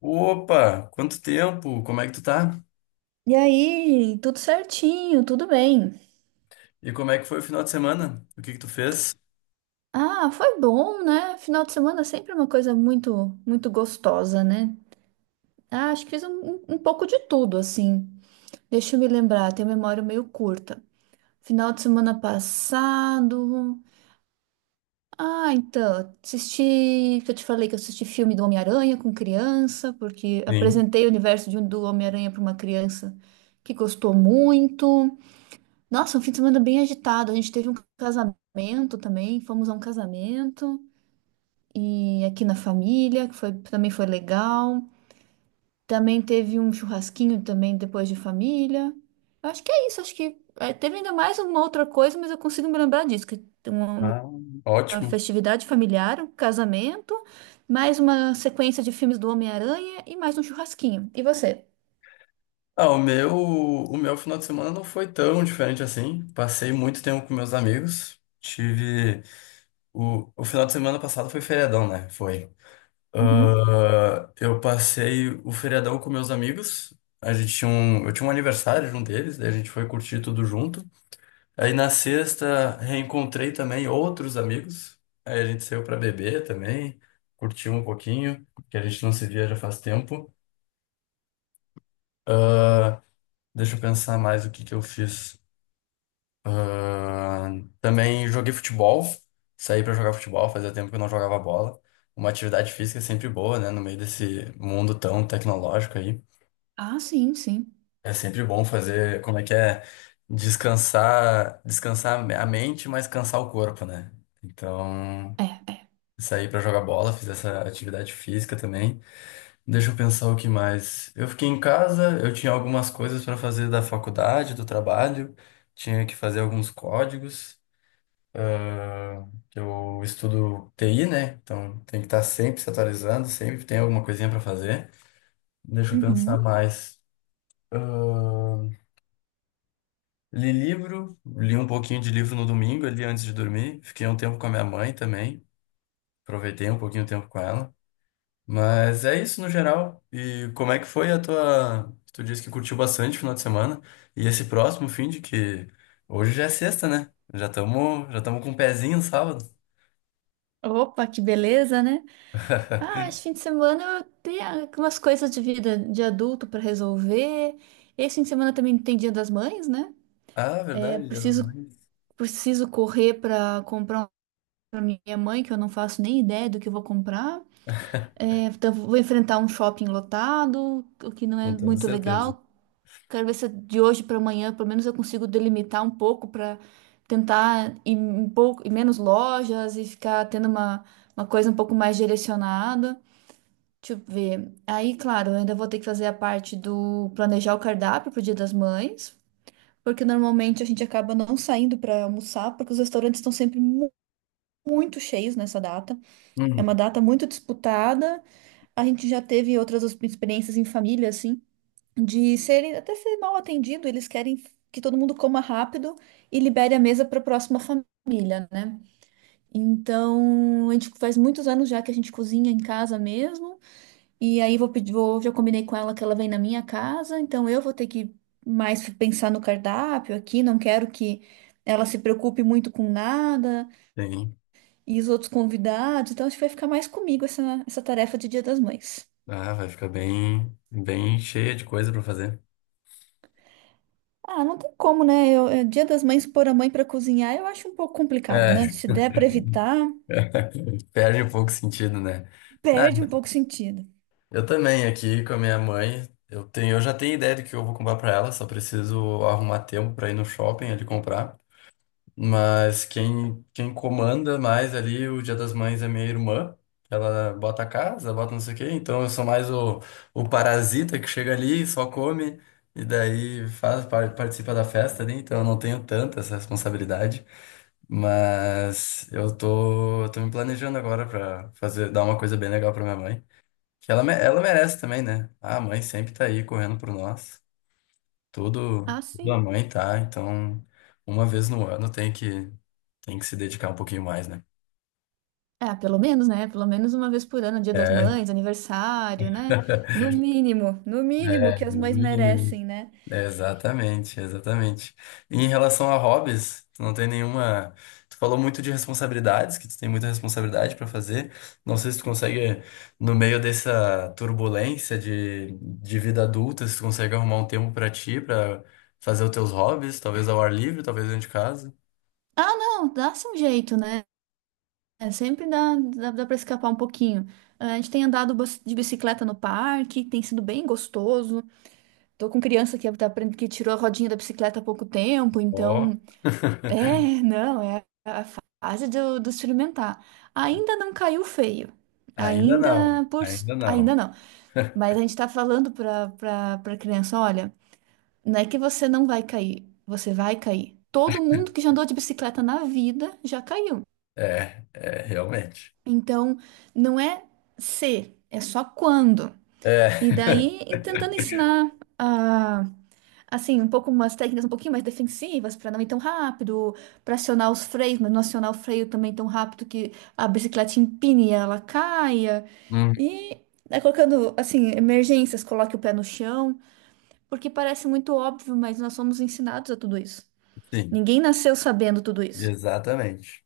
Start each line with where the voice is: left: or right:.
left: Opa, quanto tempo? Como é que tu tá?
right: E aí, tudo certinho, tudo bem.
left: E como é que foi o final de semana? O que que tu fez?
right: Ah, foi bom, né? Final de semana é sempre uma coisa muito, muito gostosa, né? Ah, acho que fiz um pouco de tudo, assim. Deixa eu me lembrar, tenho memória meio curta. Final de semana passado. Ah, então, assisti. Que Eu te falei que eu assisti filme do Homem-Aranha com criança, porque
left: Sim.
right: apresentei o universo de do Homem-Aranha para uma criança que gostou muito. Nossa, um fim de semana bem agitado. A gente teve um casamento também, fomos a um casamento e aqui na família, que foi, também foi legal. Também teve um churrasquinho também depois de família. Eu acho que é isso, acho que é, teve ainda mais uma outra coisa, mas eu consigo me lembrar disso, que tem uma,
left: Ah,
right: uma
left: ótimo.
right: festividade familiar, um casamento, mais uma sequência de filmes do Homem-Aranha e mais um churrasquinho. E você?
left: Ah, o meu final de semana não foi tão diferente assim. Passei muito tempo com meus amigos. Tive o final de semana passado foi feriadão, né? Foi.
right: Uhum.
left: Ah, eu passei o feriadão com meus amigos. A gente tinha um, eu tinha um aniversário de um deles, daí a gente foi curtir tudo junto. Aí na sexta reencontrei também outros amigos. Aí a gente saiu para beber também, curtiu um pouquinho, que a gente não se via já faz tempo. Ah, deixa eu pensar mais o que que eu fiz. Ah, também joguei futebol, saí para jogar futebol, fazia tempo que eu não jogava bola. Uma atividade física é sempre boa, né? No meio desse mundo tão tecnológico aí.
right: Ah, sim, sim.
left: É sempre bom fazer, como é que é? Descansar, descansar a mente, mas cansar o corpo, né? Então,
right: É, é.
left: saí pra jogar bola, fiz essa atividade física também. Deixa eu pensar o que mais. Eu fiquei em casa, eu tinha algumas coisas pra fazer da faculdade, do trabalho, tinha que fazer alguns códigos. ah, eu estudo TI, né? Então tem que estar sempre se atualizando, sempre tem alguma coisinha pra fazer. Deixa eu pensar
right: Uhum.
left: mais. Ah, li livro, li um pouquinho de livro no domingo ali antes de dormir. Fiquei um tempo com a minha mãe também, aproveitei um pouquinho o tempo com ela. Mas é isso no geral. E como é que foi a tua? Tu disse que curtiu bastante o final de semana. E esse próximo fim de que. Hoje já é sexta, né? Já estamos, já tamo com o pezinho no sábado.
right: Opa, que beleza, né? Ah, esse fim de semana eu tenho algumas coisas de vida de adulto para resolver. Esse fim de semana também tem Dia das Mães, né?
left: Ah,
right: É,
left: verdade, Dia das
right: preciso,
left: Mães.
right: preciso correr para comprar uma minha mãe, que eu não faço nem ideia do que eu vou comprar. É, então vou enfrentar um shopping lotado, o que não
left: Com
right: é
left: toda
right: muito
left: certeza.
right: legal. Quero ver se de hoje para amanhã, pelo menos eu consigo delimitar um pouco para tentar ir um pouco, ir menos lojas e ficar tendo uma coisa um pouco mais direcionada. Deixa eu ver. Aí, claro, eu ainda vou ter que fazer a parte do planejar o cardápio pro Dia das Mães, porque normalmente a gente acaba não saindo para almoçar, porque os restaurantes estão sempre muito cheios nessa data. É
left: Hum.
right: uma data muito disputada. A gente já teve outras experiências em família, assim, de serem até ser mal atendido. Eles querem que todo mundo coma rápido e libere a mesa para a próxima família, né? Então, a gente faz muitos anos já que a gente cozinha em casa mesmo. E aí vou pedir, já combinei com ela que ela vem na minha casa, então eu vou ter que mais pensar no cardápio aqui, não quero que ela se preocupe muito com nada
left: Sim.
right: e os outros convidados, então acho que vai ficar mais comigo essa tarefa de Dia das Mães.
left: Ah, vai ficar bem, bem cheia de coisa pra fazer.
right: Ah, não tem como, né? Eu, é, Dia das Mães pôr a mãe pra cozinhar, eu acho um pouco complicado, né?
left: É,
right: Se der pra evitar,
left: perde um pouco o sentido, né? Ah,
right: perde um pouco o sentido.
left: eu também aqui com a minha mãe. Eu já tenho ideia do que eu vou comprar pra ela, só preciso arrumar tempo pra ir no shopping ali comprar. Mas quem comanda mais ali o Dia das Mães é minha irmã. Ela bota a casa, bota não sei o quê. Então eu sou mais o parasita que chega ali, só come e daí faz, participa da festa ali. Então eu não tenho tanta essa responsabilidade. Mas eu tô me planejando agora pra fazer, dar uma coisa bem legal pra minha mãe. Que ela merece também, né? Ah, a mãe sempre tá aí correndo por nós. Tudo,
right: Ah,
left: tudo a
right: sim.
left: mãe tá. Então uma vez no ano tem que. Tem que se dedicar um pouquinho mais, né?
right: É, pelo menos, né? Pelo menos uma vez por ano, Dia das
left: É,
right: Mães, aniversário, né? No mínimo, no mínimo
left: é,
right: que as
left: no
right: mães
left: mínimo.
right: merecem, né?
left: É, exatamente, exatamente. E em relação a hobbies, tu não tem nenhuma? Tu falou muito de responsabilidades, que tu tem muita responsabilidade para fazer. Não sei se tu consegue, no meio dessa turbulência de vida adulta, se tu consegue arrumar um tempo para ti, para fazer os teus hobbies, talvez ao ar livre, talvez dentro de casa.
right: Ah, não, dá-se um jeito, né? É, sempre dá, dá, dá para escapar um pouquinho. Ah, a gente tem andado de bicicleta no parque, tem sido bem gostoso. Tô com criança que, tá, que tirou a rodinha da bicicleta há pouco tempo,
left: Ó.
right: então. É, não, é a fase do experimentar. Ainda não caiu feio.
left: Ainda não,
right: Ainda por.
left: ainda
right: Ainda
left: não.
right: não. Mas a gente tá falando pra criança: olha, não é que você não vai cair, você vai cair. Todo mundo que já andou de bicicleta na vida já caiu.
left: É, é, realmente.
right: Então, não é se, é só quando. E
left: É.
right: daí, e tentando ensinar ah, assim, um pouco umas técnicas um pouquinho mais defensivas para não ir tão rápido, para acionar os freios, mas não acionar o freio também tão rápido que a bicicleta empine e ela caia. E né, colocando assim, emergências, coloque o pé no chão, porque parece muito óbvio, mas nós somos ensinados a tudo isso.
left: Sim,
right: Ninguém nasceu sabendo tudo isso.
left: exatamente.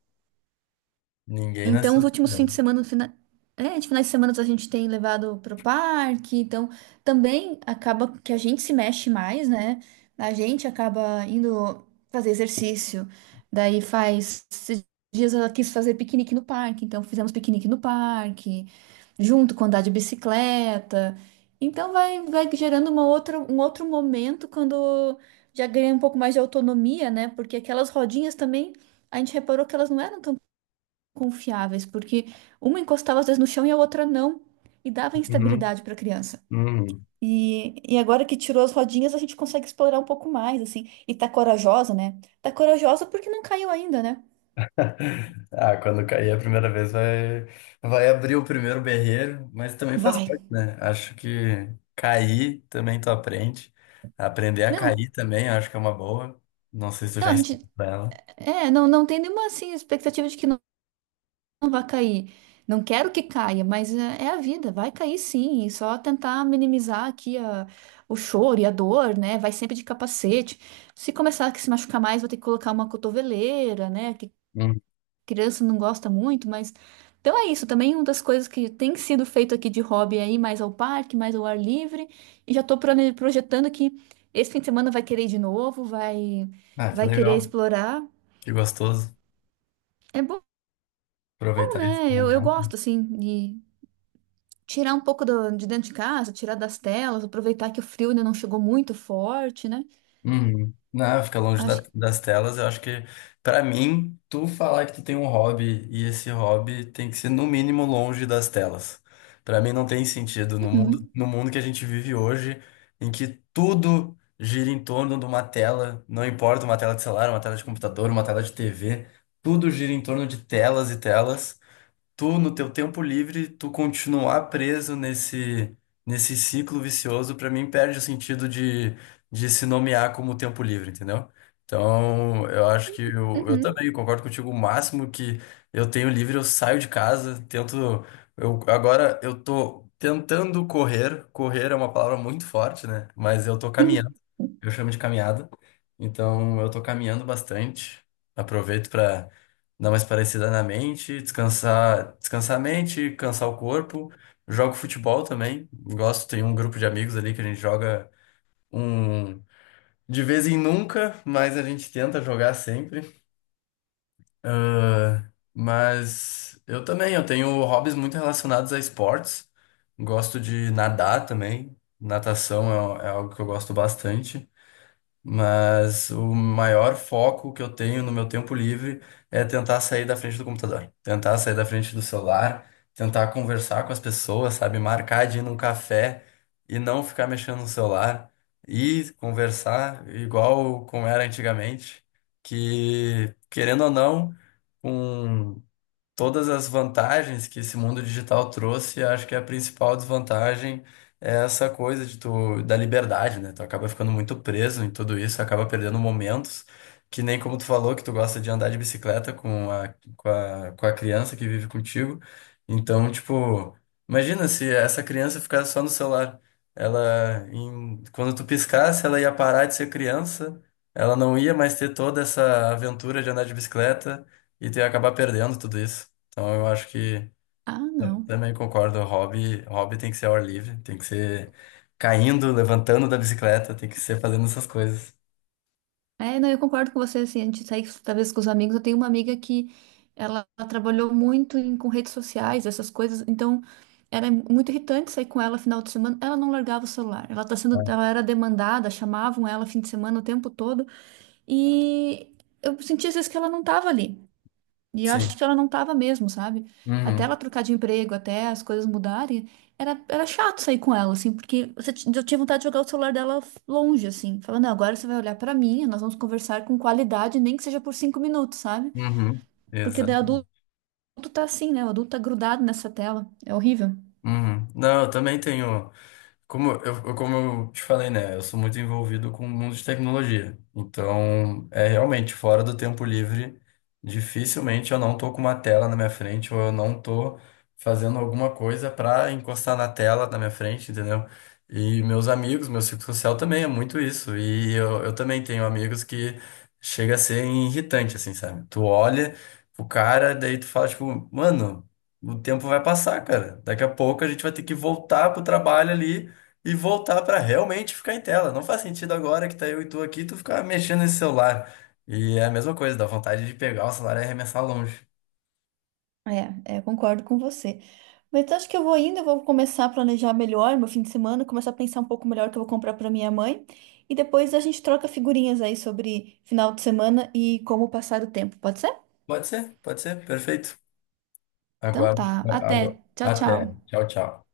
left: Ninguém
right: Então,
left: nasceu
right: os últimos fins de
left: sabendo.
right: semana, é, de finais de semana a gente tem levado para o parque, então também acaba que a gente se mexe mais, né? A gente acaba indo fazer exercício, daí faz esses dias ela quis fazer piquenique no parque, então fizemos piquenique no parque, junto com andar de bicicleta. Então vai gerando uma outra, um outro momento quando já ganha um pouco mais de autonomia, né? Porque aquelas rodinhas também, a gente reparou que elas não eram tão confiáveis, porque uma encostava às vezes no chão e a outra não, e dava
left: Uhum,
right: instabilidade para a criança.
left: uhum.
right: E agora que tirou as rodinhas, a gente consegue explorar um pouco mais, assim. E tá corajosa, né? Tá corajosa porque não caiu ainda, né?
left: Quando cair a primeira vez vai, vai abrir o primeiro berreiro, mas também faz
right: Vai.
left: parte, né? Acho que cair também tu aprende. Aprender a
right: Não,
left: cair também, acho que é uma boa. Não sei se tu
right: não,
left: já
right: a
left: ensinou
right: gente.
left: pra ela.
right: É, não, não tem nenhuma, assim, expectativa de que não, não vá cair. Não quero que caia, mas é, é a vida, vai cair sim. E só tentar minimizar aqui a, o choro e a dor, né? Vai sempre de capacete. Se começar a se machucar mais, vou ter que colocar uma cotoveleira, né? Que
left: Uhum.
right: criança não gosta muito, mas. Então é isso, também uma das coisas que tem sido feito aqui de hobby aí, mais ao parque, mais ao ar livre, e já estou projetando que esse fim de semana vai querer ir de novo, vai,
left: Ah, que
right: vai querer
left: legal,
right: explorar.
left: que gostoso
right: É bom,
left: aproveitar esse
right: né? Eu
left: momento.
right: gosto, assim, de tirar um pouco de dentro de casa, tirar das telas, aproveitar que o frio ainda não chegou muito forte, né?
left: Uhum. Não, fica longe
right: Acho que.
left: das telas. Eu acho que, pra mim, tu falar que tu tem um hobby, e esse hobby tem que ser no mínimo longe das telas. Pra mim não tem sentido no mundo,
right: Uhum,
left: no mundo que a gente vive hoje, em que tudo gira em torno de uma tela, não importa uma tela de celular, uma tela de computador, uma tela de TV, tudo gira em torno de telas e telas. Tu, no teu tempo livre, tu continuar preso nesse ciclo vicioso, pra mim perde o sentido de se nomear como tempo livre, entendeu? Então, eu acho que eu
right: uhum.
left: também concordo contigo. O máximo que eu tenho livre, eu saio de casa, tento. Agora eu tô tentando correr. Correr é uma palavra muito forte, né? Mas eu tô caminhando. Eu chamo de caminhada. Então, eu tô caminhando bastante. Aproveito para dar uma esparecida na mente, descansar, descansar a mente, cansar o corpo. Jogo futebol também, gosto, tem um grupo de amigos ali que a gente joga um de vez em nunca, mas a gente tenta jogar sempre. Ah, mas eu tenho hobbies muito relacionados a esportes. Gosto de nadar também. Natação é algo que eu gosto bastante. Mas o maior foco que eu tenho no meu tempo livre é tentar sair da frente do computador, tentar sair da frente do celular, tentar conversar com as pessoas, sabe? Marcar de ir num café e não ficar mexendo no celular e conversar igual como era antigamente, que querendo ou não, com todas as vantagens que esse mundo digital trouxe, acho que a principal desvantagem é essa coisa de tu, da liberdade, né? Tu acaba ficando muito preso em tudo isso, acaba perdendo momentos, que nem como tu falou, que tu gosta de andar de bicicleta com a criança que vive contigo. Então, tipo, imagina se essa criança ficasse só no celular. Ela, quando tu piscasse, ela ia parar de ser criança, ela não ia mais ter toda essa aventura de andar de bicicleta e tu ia acabar perdendo tudo isso. Então eu acho que
right: Ah, não.
left: também concordo, hobby tem que ser ao ar livre, tem que ser caindo, levantando da bicicleta, tem que ser fazendo essas coisas.
right: É, não, eu concordo com você, assim, a gente sai talvez com os amigos, eu tenho uma amiga que ela trabalhou muito com redes sociais, essas coisas, então era muito irritante sair com ela final de semana, ela não largava o celular, ela tá sendo,
left: É.
right: ela era demandada, chamavam ela fim de semana o tempo todo, e eu sentia às vezes que ela não estava ali. E eu
left: Sim.
right: acho que ela não tava mesmo, sabe? Até ela
left: Uhum.
right: trocar de emprego, até as coisas mudarem, era chato sair com ela, assim, porque eu tinha vontade de jogar o celular dela longe, assim, falando, não, agora você vai olhar pra mim, nós vamos conversar com qualidade, nem que seja por 5 minutos, sabe?
left: Uhum.
right: Porque daí
left: Exato.
right: adulto tá assim, né? O adulto tá grudado nessa tela, é horrível.
left: Uhum. Não, eu também tenho. Como eu, como eu te falei, né? Eu sou muito envolvido com o mundo de tecnologia. Então, é realmente fora do tempo livre, dificilmente eu não tô com uma tela na minha frente ou eu não tô fazendo alguma coisa pra encostar na tela na minha frente, entendeu? E meus amigos, meu círculo social também é muito isso. E eu também tenho amigos que chega a ser irritante, assim, sabe? Tu olha pro cara, daí tu fala, tipo, mano. O tempo vai passar, cara. Daqui a pouco a gente vai ter que voltar pro trabalho ali e voltar pra realmente ficar em tela. Não faz sentido agora que tá eu e tu aqui, tu ficar mexendo nesse celular. E é a mesma coisa, dá vontade de pegar o celular e arremessar longe.
right: É, é, concordo com você. Mas eu acho que eu vou indo, eu vou começar a planejar melhor meu fim de semana, começar a pensar um pouco melhor o que eu vou comprar para minha mãe. E depois a gente troca figurinhas aí sobre final de semana e como passar o tempo, pode ser?
left: Pode ser, perfeito.
right: Então
left: Agora,
right: tá, até. Tchau,
left: Até.
right: tchau.
left: Tchau, tchau.